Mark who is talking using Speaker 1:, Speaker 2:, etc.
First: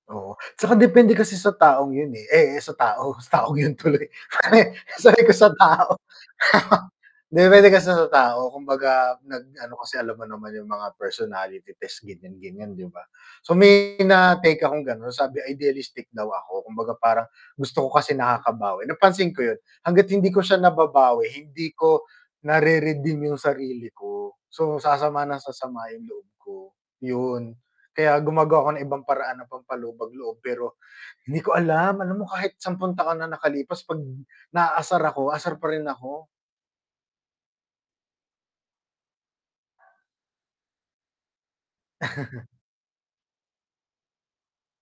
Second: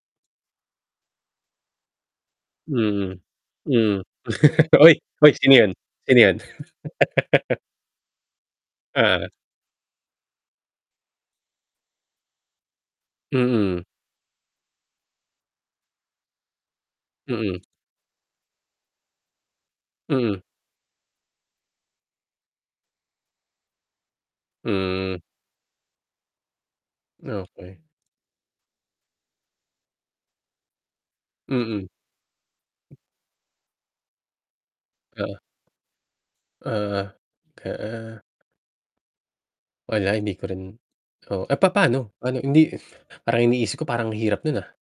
Speaker 1: Oo, 'tsaka depende kasi sa taong 'yun, eh eh eh, sa tao
Speaker 2: Mm,
Speaker 1: sa taong 'yun
Speaker 2: hmm.
Speaker 1: tuloy.
Speaker 2: Oy,
Speaker 1: Sabi
Speaker 2: hoy
Speaker 1: ko sa
Speaker 2: sino 'yun,
Speaker 1: tao
Speaker 2: sino 'yun?
Speaker 1: Depende kasi sa tao, kumbaga
Speaker 2: Oo.
Speaker 1: nag ano kasi alam mo naman 'yung mga personality test ganiyan-ganiyan, 'di ba? So
Speaker 2: Mm.
Speaker 1: may na-take akong gano'n sabi idealistic daw ako. Kumbaga parang
Speaker 2: Mm.
Speaker 1: gusto ko kasi nakakabawi, napansin ko 'yun. Hangga't hindi ko
Speaker 2: Mm.
Speaker 1: siya nababawi, hindi ko na-re-redeem 'yung sarili ko. So,
Speaker 2: Hmm.
Speaker 1: sasama nang sasama 'yung loob ko, yun.
Speaker 2: Okey.
Speaker 1: Kaya gumagawa ako ng ibang paraan ng pampalubag loob pero hindi ko
Speaker 2: Mm.
Speaker 1: alam, alam mo kahit sampung taon na nakalipas 'pag naasar
Speaker 2: O.
Speaker 1: ako asar pa rin ako.
Speaker 2: Oo. Oo. Wala hindi ko rin oo. Eh, papa'no? Ano hindi parang iniisip ko parang ang hirap nun, ah.